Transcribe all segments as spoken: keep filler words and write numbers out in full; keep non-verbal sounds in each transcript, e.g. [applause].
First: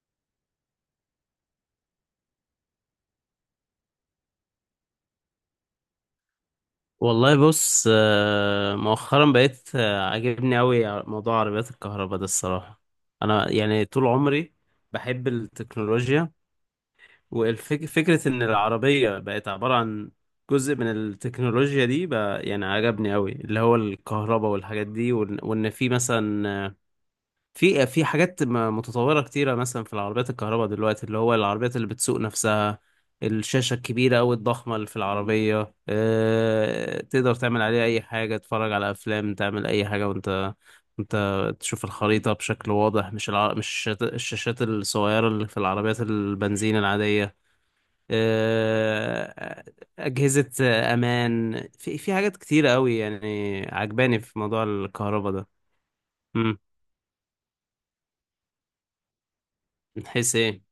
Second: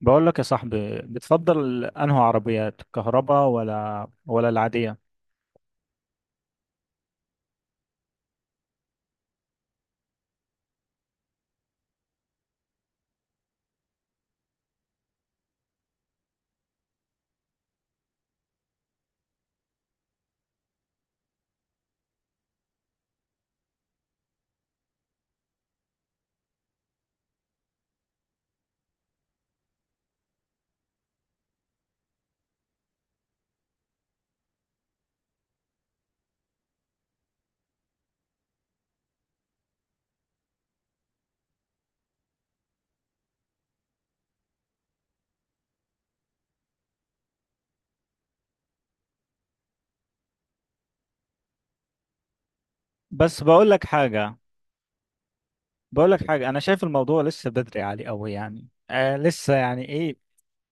بقول لك يا صاحبي، بتفضل انهي عربيات الكهرباء، ولا ولا العادية؟ والله بص آه، مؤخرا بقيت آه، عاجبني قوي موضوع عربيات الكهرباء ده الصراحة. انا يعني طول عمري بحب التكنولوجيا، وفكرة ان العربية بقت عبارة عن جزء من التكنولوجيا دي بقى يعني عجبني قوي، اللي هو الكهرباء والحاجات دي، وان وإن في مثلا في في حاجات م- متطورة كتيرة مثلا في العربيات الكهرباء دلوقتي، اللي هو العربيات اللي بتسوق نفسها، الشاشة الكبيرة أو الضخمة اللي في العربية، أه تقدر تعمل عليها أي حاجة، تتفرج على أفلام، تعمل أي حاجة، وأنت أنت تشوف الخريطة بشكل واضح، مش الع... مش الشاشات الشاشات الصغيرة اللي في العربيات البنزين العادية. أه، أجهزة أمان، في في حاجات كتيرة أوي بس يعني بقول لك عجباني حاجة في موضوع الكهرباء ده. بقول لك حاجة مم. انا شايف الموضوع لسه بدري عليه قوي، يعني آه لسه يعني من ايه، حيث إيه؟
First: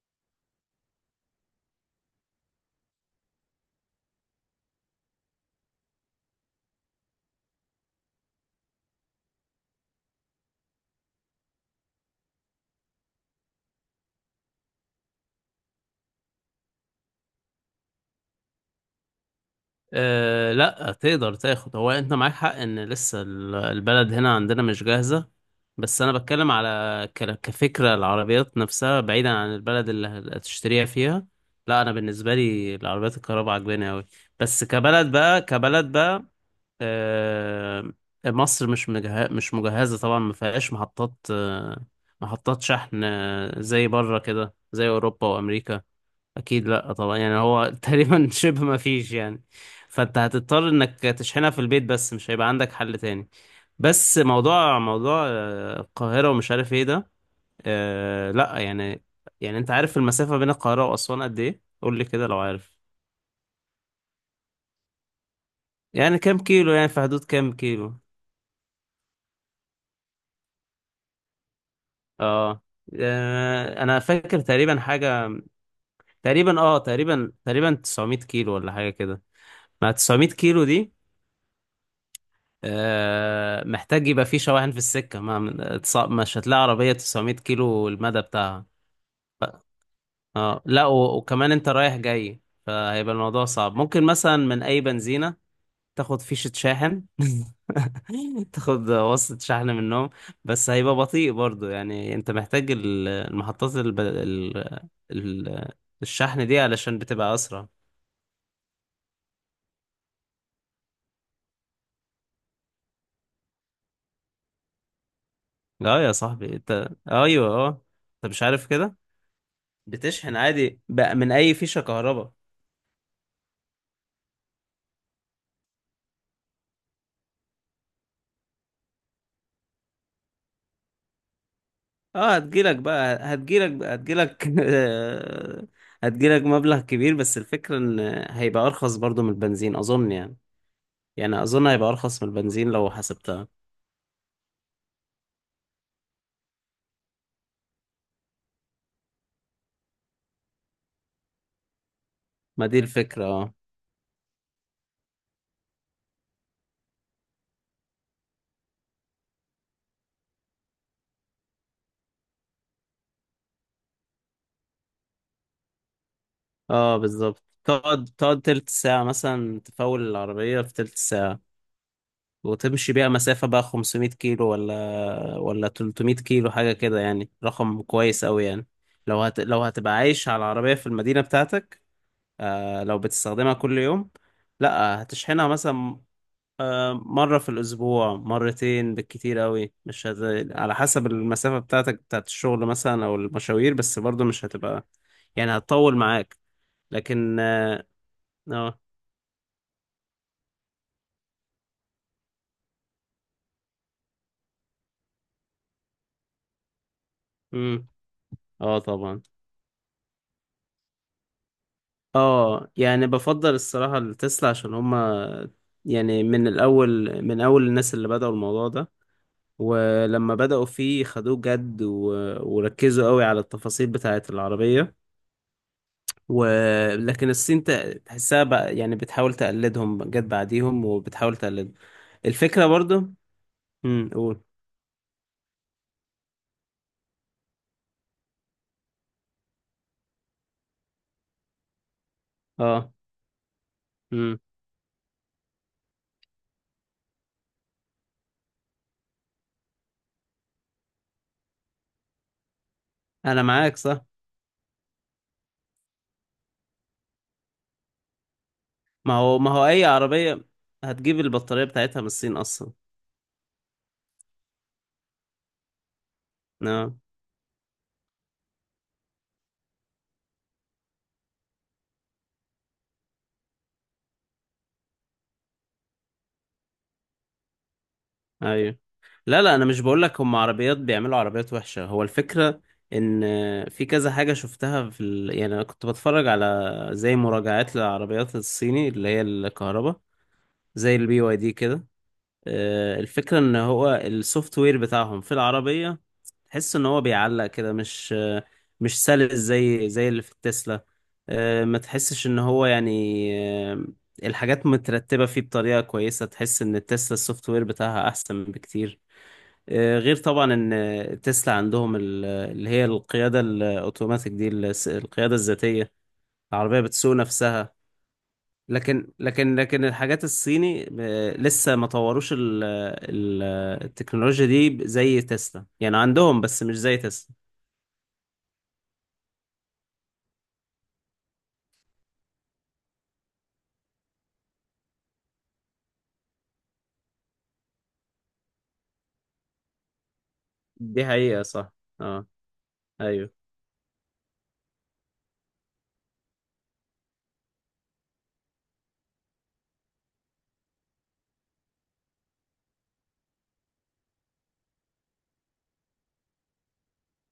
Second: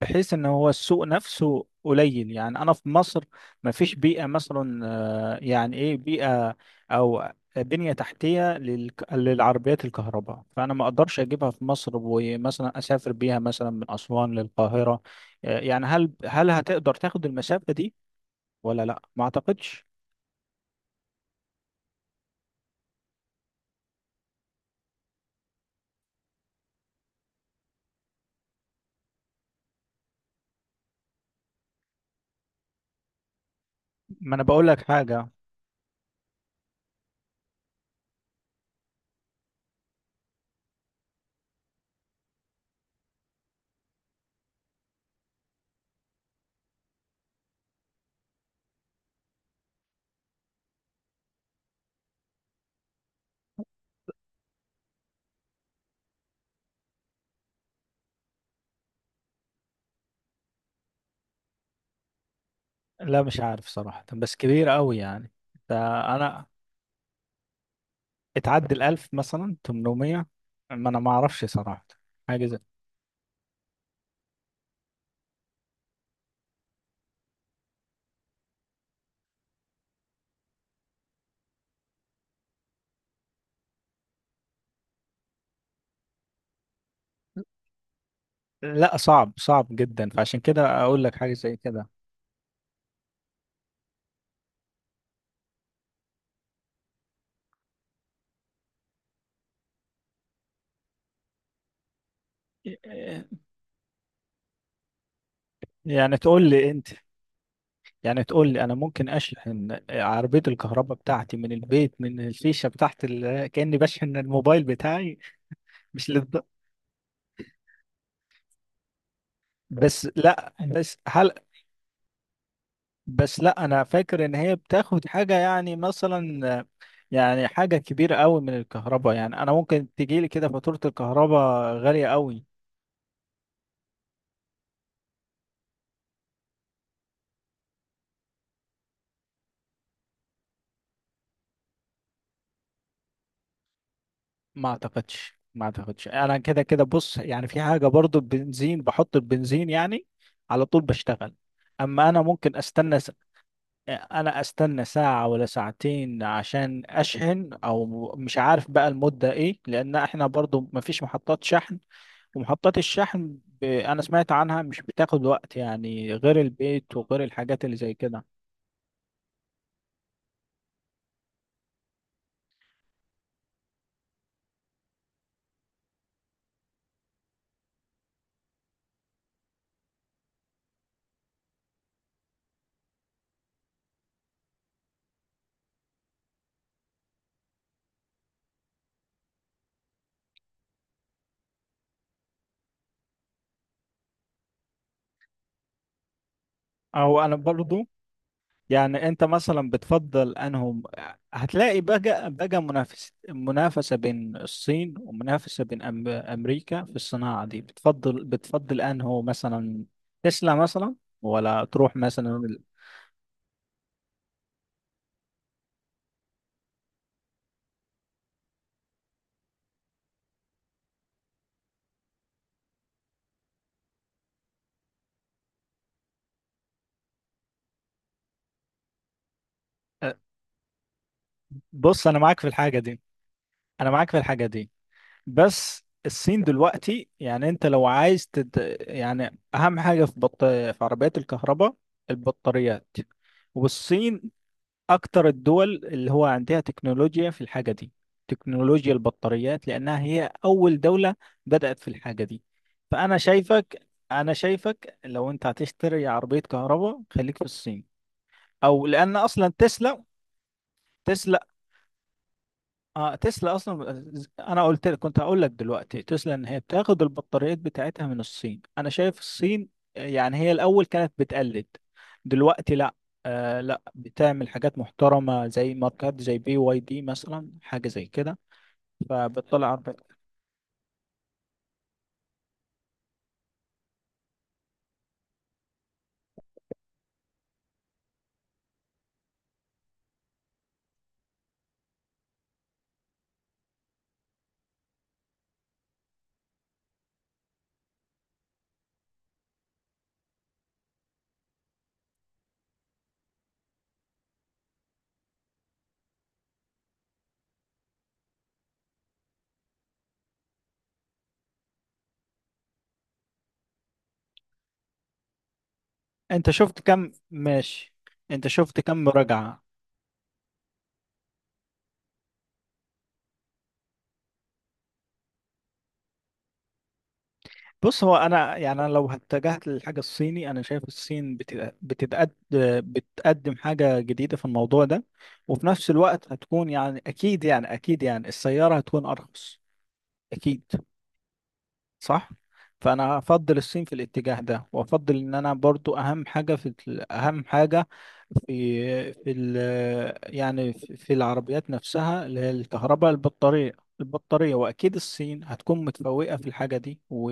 بحيث ان هو السوق نفسه قليل. يعني انا في مصر ما فيش بيئة مثلا، آه يعني ايه بيئة او بنية تحتية لل... للعربيات الكهرباء. فانا ما اقدرش اجيبها في مصر ومثلا اسافر بيها مثلا من اسوان للقاهرة، آه، يعني هل هل هتقدر تاخد المسافة دي ولا لا؟ ما اعتقدش. أه لا تقدر تاخد، هو انت معاك حق ان لسه ال- البلد هنا عندنا مش جاهزة. بس انا بتكلم على ك- كفكرة العربيات نفسها بعيدا عن البلد اللي هتشتريها فيها. لا انا بالنسبة لي العربيات الكهرباء عجباني اوي. ما انا بس بقول لك كبلد حاجه. بقى، كبلد بقى، أه مصر مش مجه... مش مجهزة طبعا، ما فيهاش محطات آه، محطات شحن، آه، زي بره كده، زي اوروبا وامريكا. اكيد لا طبعا، يعني هو [laughs] تقريبا شبه ما فيش يعني. فانت هتضطر انك تشحنها في البيت، بس مش هيبقى عندك حل تاني. بس موضوع موضوع آه، القاهرة ومش عارف ايه ده، آه لا يعني. يعني انت عارف المسافة بين القاهرة واسوان قد ايه؟ قول لي كده لو عارف. لا مش عارف صراحه، بس كبير قوي يعني. ده يعني كام انا كيلو؟ يعني في حدود كام كيلو؟ اتعدى الألف، مثلا تمن مية، ما انا ما اعرفش صراحه، حاجه زي... اه آه، انا فاكر تقريبا حاجة، تقريبا اه، تقريبا، تقريبا تسعميه كيلو ولا حاجة كده. مع تسعميه كيلو دي، آه، محتاج يبقى فيه شواحن في السكة. ما اتص- مش هتلاقي عربية تسعمائة كيلو المدى بتاعها. لا، صعب صعب جدا، فعشان اه كده لا، اقول لك و- حاجه وكمان زي انت كده. رايح جاي، فهيبقى الموضوع صعب. ممكن مثلا من اي بنزينة تاخد فيشة شاحن [laughs] تاخد وصلة شحن منهم، بس هيبقى بطيء برضو. يعني انت محتاج ال- المحطات الب... ال... ال... يعني الشحن تقول دي لي انت، علشان بتبقى اسرع. يعني تقول لي انا ممكن اشحن عربيه الكهرباء بتاعتي من البيت، من الفيشه بتاعت ال... كاني بشحن الموبايل بتاعي؟ اه مش يا للد... صاحبي، انت ايوه اه، انت مش عارف كده؟ بس بتشحن لا عادي بس بقى من هل اي فيشة كهرباء. بس لا انا فاكر ان هي بتاخد حاجه يعني، مثلا يعني حاجه كبيره قوي من الكهرباء. يعني انا ممكن تجيلي كده فاتوره الكهرباء غاليه اه قوي. هتجيلك بقى، هتجيلك بقى، هتجيلك [laughs] آه، هتجيلك مبلغ كبير، بس الفكرة ان هيبقى ارخص برضو من البنزين اظن يعني. يعني اظن هيبقى ارخص من البنزين لو حسبتها. ما اعتقدش ما اعتقدش انا كده كده بص، يعني في حاجه برضو، البنزين بحط البنزين يعني على طول بشتغل. اما انا ممكن ما دي استنى، الفكرة اه. انا استنى ساعة ولا ساعتين عشان اشحن، او مش عارف بقى المدة ايه، لان احنا برضو مفيش محطات شحن، ومحطات الشحن ب... انا سمعت عنها مش بتاخد وقت يعني، غير اه البيت وغير بالظبط، الحاجات اللي زي تقعد كده. تقعد تلت ساعة مثلا، تفول العربية في تلت ساعة وتمشي بيها مسافة بقى خمسميه كيلو ولا ولا ثلاثمائة كيلو، حاجة كده يعني رقم كويس أوي يعني. لو هت... لو هتبقى عايش على العربية في المدينة بتاعتك، آه، لو بتستخدمها كل يوم، لا هتشحنها مثلا آه، مرة في الأسبوع، مرتين بالكتير قوي، مش هت... على حسب المسافة بتاعتك بتاعت الشغل مثلا أو المشاوير، بس برضو مش هتبقى يعني، هتطول معاك، او انا لكن اه. برضو اه يعني انت مثلا بتفضل انهم، هتلاقي بقى بقى منافس منافسة بين الصين ومنافسة بين أم... امريكا في الصناعة دي، مم، بتفضل آه بتفضل انه طبعا. مثلا تسلا مثلا، ولا تروح مثلا؟ اه يعني بفضل الصراحة التسلا عشان هما يعني من الأول، من أول الناس اللي بدأوا الموضوع ده، ولما بدأوا فيه خدوه جد و... وركزوا قوي على التفاصيل بتاعت العربية. ولكن الصين ت- تحسها بقى يعني بتحاول تقلدهم، أه، جت بعديهم وبتحاول تقلد. بص انا معاك في الفكرة الحاجه برضو. دي، انا معاك امم في قول. الحاجه دي بس الصين دلوقتي، يعني انت لو عايز تد... يعني اهم حاجه في بط... في عربيات الكهرباء البطاريات. اه. والصين امم. اكتر الدول اللي هو عندها تكنولوجيا في الحاجه دي، تكنولوجيا البطاريات، لانها هي اول دوله بدأت في الحاجه دي. فانا انا معاك شايفك، صح. انا شايفك لو انت هتشتري عربيه كهرباء خليك في الصين، او ما لان هو، ما اصلا هو اي تسلا عربية هتجيب تسلا البطارية بتاعتها من الصين اصلا. اه تسلا اصلا، انا قلت لك كنت هقول لك دلوقتي تسلا ان هي اه. بتاخد البطاريات بتاعتها من الصين. انا شايف الصين يعني هي الاول كانت بتقلد، دلوقتي لا، آه لا، بتعمل حاجات محترمه زي ماركات زي بي واي دي مثلا، حاجه زي كده، ايوه. لا لا، انا فبتطلع مش عربيات. بقول لك هم عربيات بيعملوا عربيات وحشة، هو الفكرة ان في كذا حاجة شفتها في ال... يعني انا كنت بتفرج على زي مراجعات للعربيات الصيني اللي هي الكهرباء، زي البي واي دي كده. آه، الفكرة ان هو السوفت وير بتاعهم في العربية تحس ان هو بيعلق كده، مش آه، مش سلس زي زي اللي في التسلا. آه، ما تحسش ان هو يعني آه، الحاجات مترتبة فيه بطريقة كويسة، تحس ان التسلا السوفت وير بتاعها احسن بكتير. آه، غير طبعا ان تسلا عندهم ال- اللي هي القيادة الاوتوماتيك دي، الس- القيادة الذاتية، انت شفت العربية كم بتسوق نفسها. ماشي، انت شفت كم لكن لكن مراجعه. لكن الحاجات الصيني آه، لسه ما طوروش ال- ال- التكنولوجيا دي زي تسلا، يعني عندهم بس مش زي تسلا. بص هو انا يعني انا لو اتجهت للحاجه الصيني، انا شايف الصين بت- بتتقد، بتقدم حاجه جديده في الموضوع ده، وفي نفس الوقت هتكون يعني اكيد، يعني اكيد يعني السياره هتكون ارخص اكيد. دي حقيقة صح. اه. صح. فانا ايوه. افضل الصين في الاتجاه ده، وافضل ان انا برضو، اهم حاجه في ال- اهم حاجه في في ال يعني في في العربيات نفسها اللي هي الكهرباء، البطاريه. البطاريه واكيد الصين هتكون متفوقه في الحاجه دي، و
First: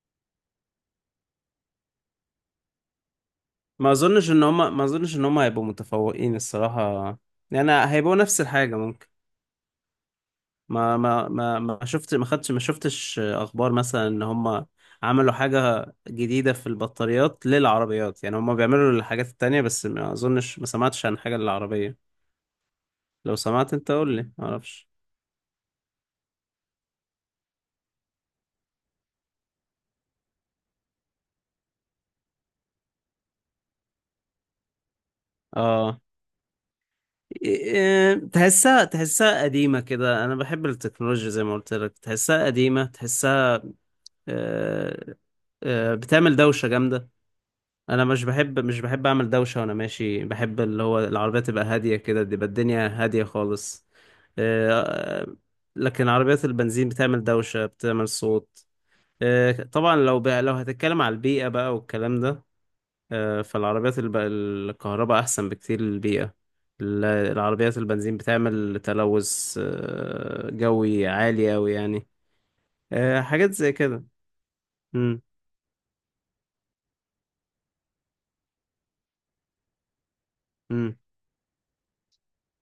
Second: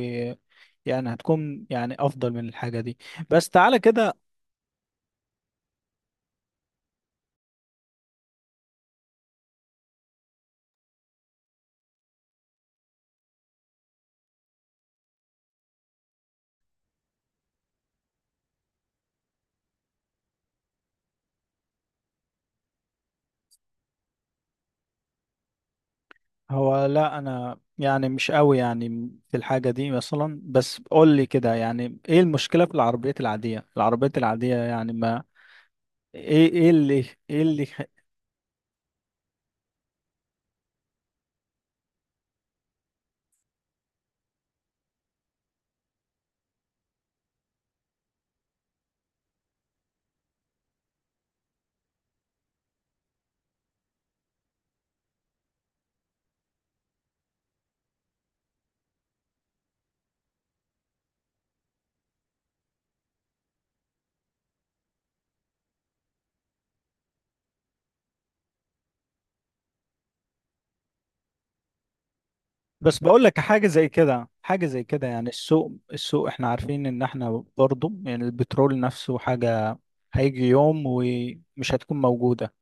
يعني هتكون يعني افضل من الحاجه دي. بس تعالى ما كده. اظنش ان هم، ما اظنش ان هم هيبقوا متفوقين الصراحة. يعني هيبقوا نفس الحاجة ممكن. ما ما ما ما شفت ما خدتش ما شفتش اخبار مثلا ان هم عملوا حاجة جديدة في البطاريات للعربيات. يعني هم بيعملوا الحاجات التانية بس ما اظنش، ما سمعتش عن حاجة للعربية. لو سمعت انت قول لي، معرفش. هو لا، انا يعني مش قوي يعني في الحاجه دي مثلا، بس قول لي كده يعني ايه المشكله في العربيات العاديه؟ العربيات العاديه يعني اه. ايه ايه اللي ايه اللي إيه، تحسها، تحسها قديمة كده. أنا بحب التكنولوجيا زي ما قلت لك، تحسها قديمة، تحسها آه، آه، بتعمل دوشة جامدة. أنا مش بحب مش بحب أعمل دوشة وأنا ماشي، بحب اللي هو العربية تبقى هادية كده، تبقى الدنيا هادية خالص. آه، لكن عربيات البنزين بتعمل دوشة، بتعمل صوت. آه، طبعا لو ب... لو هتتكلم على البيئة بقى والكلام ده، آه، فالعربيات الب... الكهرباء أحسن بكتير للبيئة. ال- العربيات البنزين بتعمل تلوث آه، جوي عالي أوي يعني. بس آه، بقول لك حاجات حاجه زي زي كده. كده، حاجه زي كده مم. يعني السوق السوق، احنا عارفين ان احنا برضه، يعني البترول نفسه حاجه هيجي يوم مم. ومش هتكون موجوده.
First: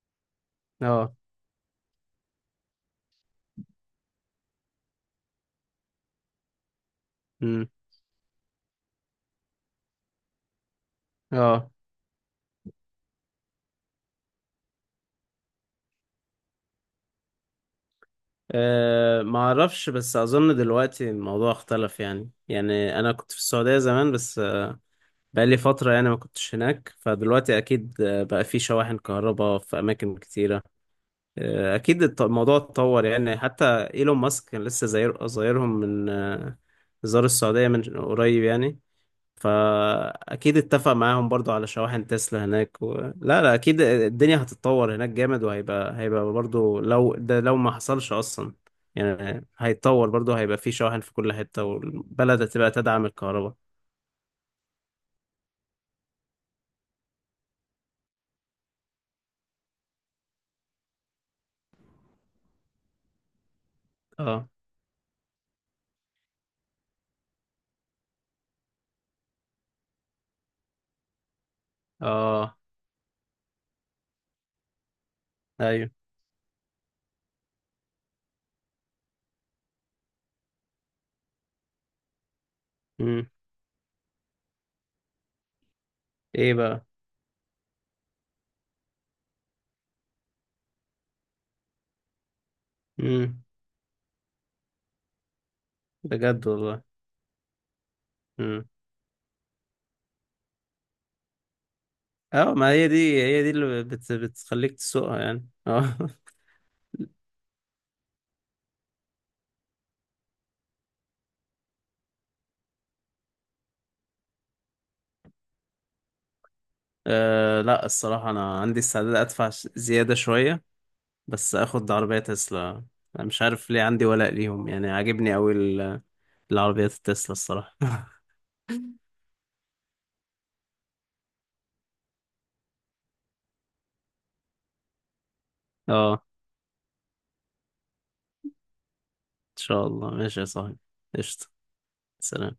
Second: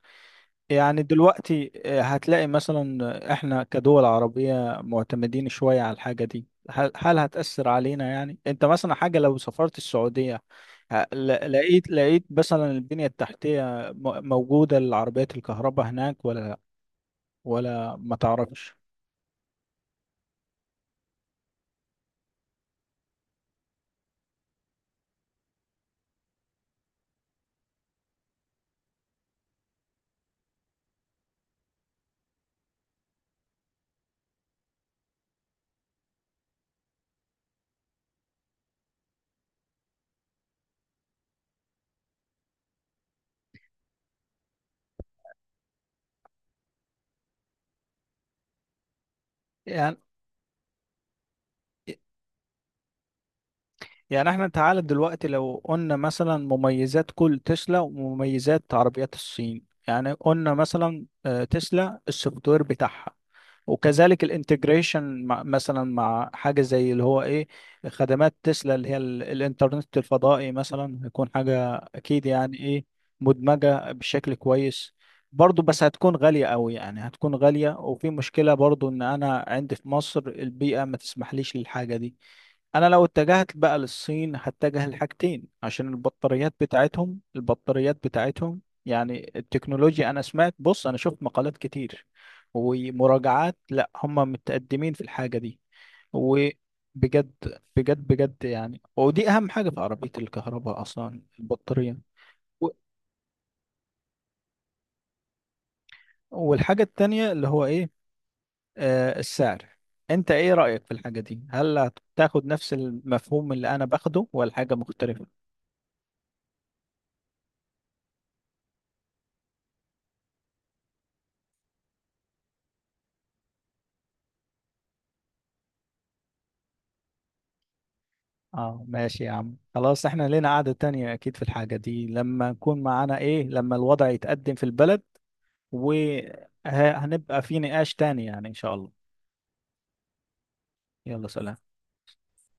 يعني اه. دلوقتي آه، هتلاقي مثلا احنا كدول عربيه معتمدين شويه على الحاجه دي، هل هل هتأثر مم. علينا؟ يعني انت مثلا حاجه لو سافرت السعوديه، ه- ل- اه لقيت لقيت مثلا البنيه التحتيه م- موجوده للعربيات الكهرباء هناك، ولا ولا ما تعرفش؟ آه، ما اعرفش، بس اظن دلوقتي الموضوع اختلف يعني. يعني انا كنت في السعودية زمان، بس آه، بقالي فترة يعني ما كنتش هناك. فدلوقتي اكيد آه، بقى في شواحن كهرباء في اماكن كتيرة. آه، اكيد الت- الموضوع اتطور يعني. حتى ايلون ماسك كان لسه زاير، زايرهم من آه، زار السعوديه من قريب يعني. فاكيد اتفق معاهم برضو على شواحن تسلا هناك و... لا لا اكيد الدنيا هتتطور هناك جامد، وهيبقى، هيبقى برضو لو ده لو ما حصلش اصلا، يعني هيتطور برضو، هيبقى في شواحن في كل حته، والبلد هتبقى تدعم الكهرباء. يعني احنا تعالى دلوقتي لو قلنا مثلا مميزات كل تسلا ومميزات عربيات الصين، يعني قلنا مثلا آه، تسلا السوفت وير بتاعها، وكذلك اه. الانتجريشن مع مثلا، مع حاجة زي اللي هو ايه، خدمات تسلا اللي هي ال- الانترنت الفضائي مثلا، هيكون حاجة اكيد اه. يعني ايه، مدمجة بشكل كويس برضه، بس ايوه. هتكون غالية قوي، يعني هتكون غالية. وفي مشكلة برضه ان انا عندي في مصر البيئة ما تسمحليش للحاجة دي. انا لو امم. اتجهت بقى للصين هتجه لحاجتين، عشان البطاريات ايه بقى؟ بتاعتهم، البطاريات بتاعتهم يعني التكنولوجيا. انا سمعت، بص انا شفت مقالات كتير امم. ومراجعات، لا هم متقدمين في الحاجة دي بجد والله. وبجد. بجد بجد مم. يعني، ودي اهم حاجة في عربية الكهرباء اصلا، البطارية. اه و- ما هي دي، هي دي اللي بت بتخليك تسوقها يعني اه [laughs] والحاجة التانية اللي هو ايه، آه السعر. انت ايه رأيك في الحاجة دي؟ هل هتاخد نفس المفهوم اللي انا باخده ولا حاجة مختلفة؟ آه، لا الصراحة أنا عندي استعداد أدفع ش- زيادة شوية بس أخد عربية تسلا. أنا مش عارف ليه عندي ولاء ليهم، يعني عاجبني أوي ال- العربيات التسلا الصراحة [laughs] اه ماشي يا عم، خلاص. احنا لنا قعدة تانية اكيد في الحاجة دي، لما نكون معانا ايه، لما الوضع يتقدم في البلد، اه وهنبقى في نقاش تاني يعني ان شاء الله. إن شاء الله. ماشي يا صاحبي. يلا قشطة. سلام. سلام.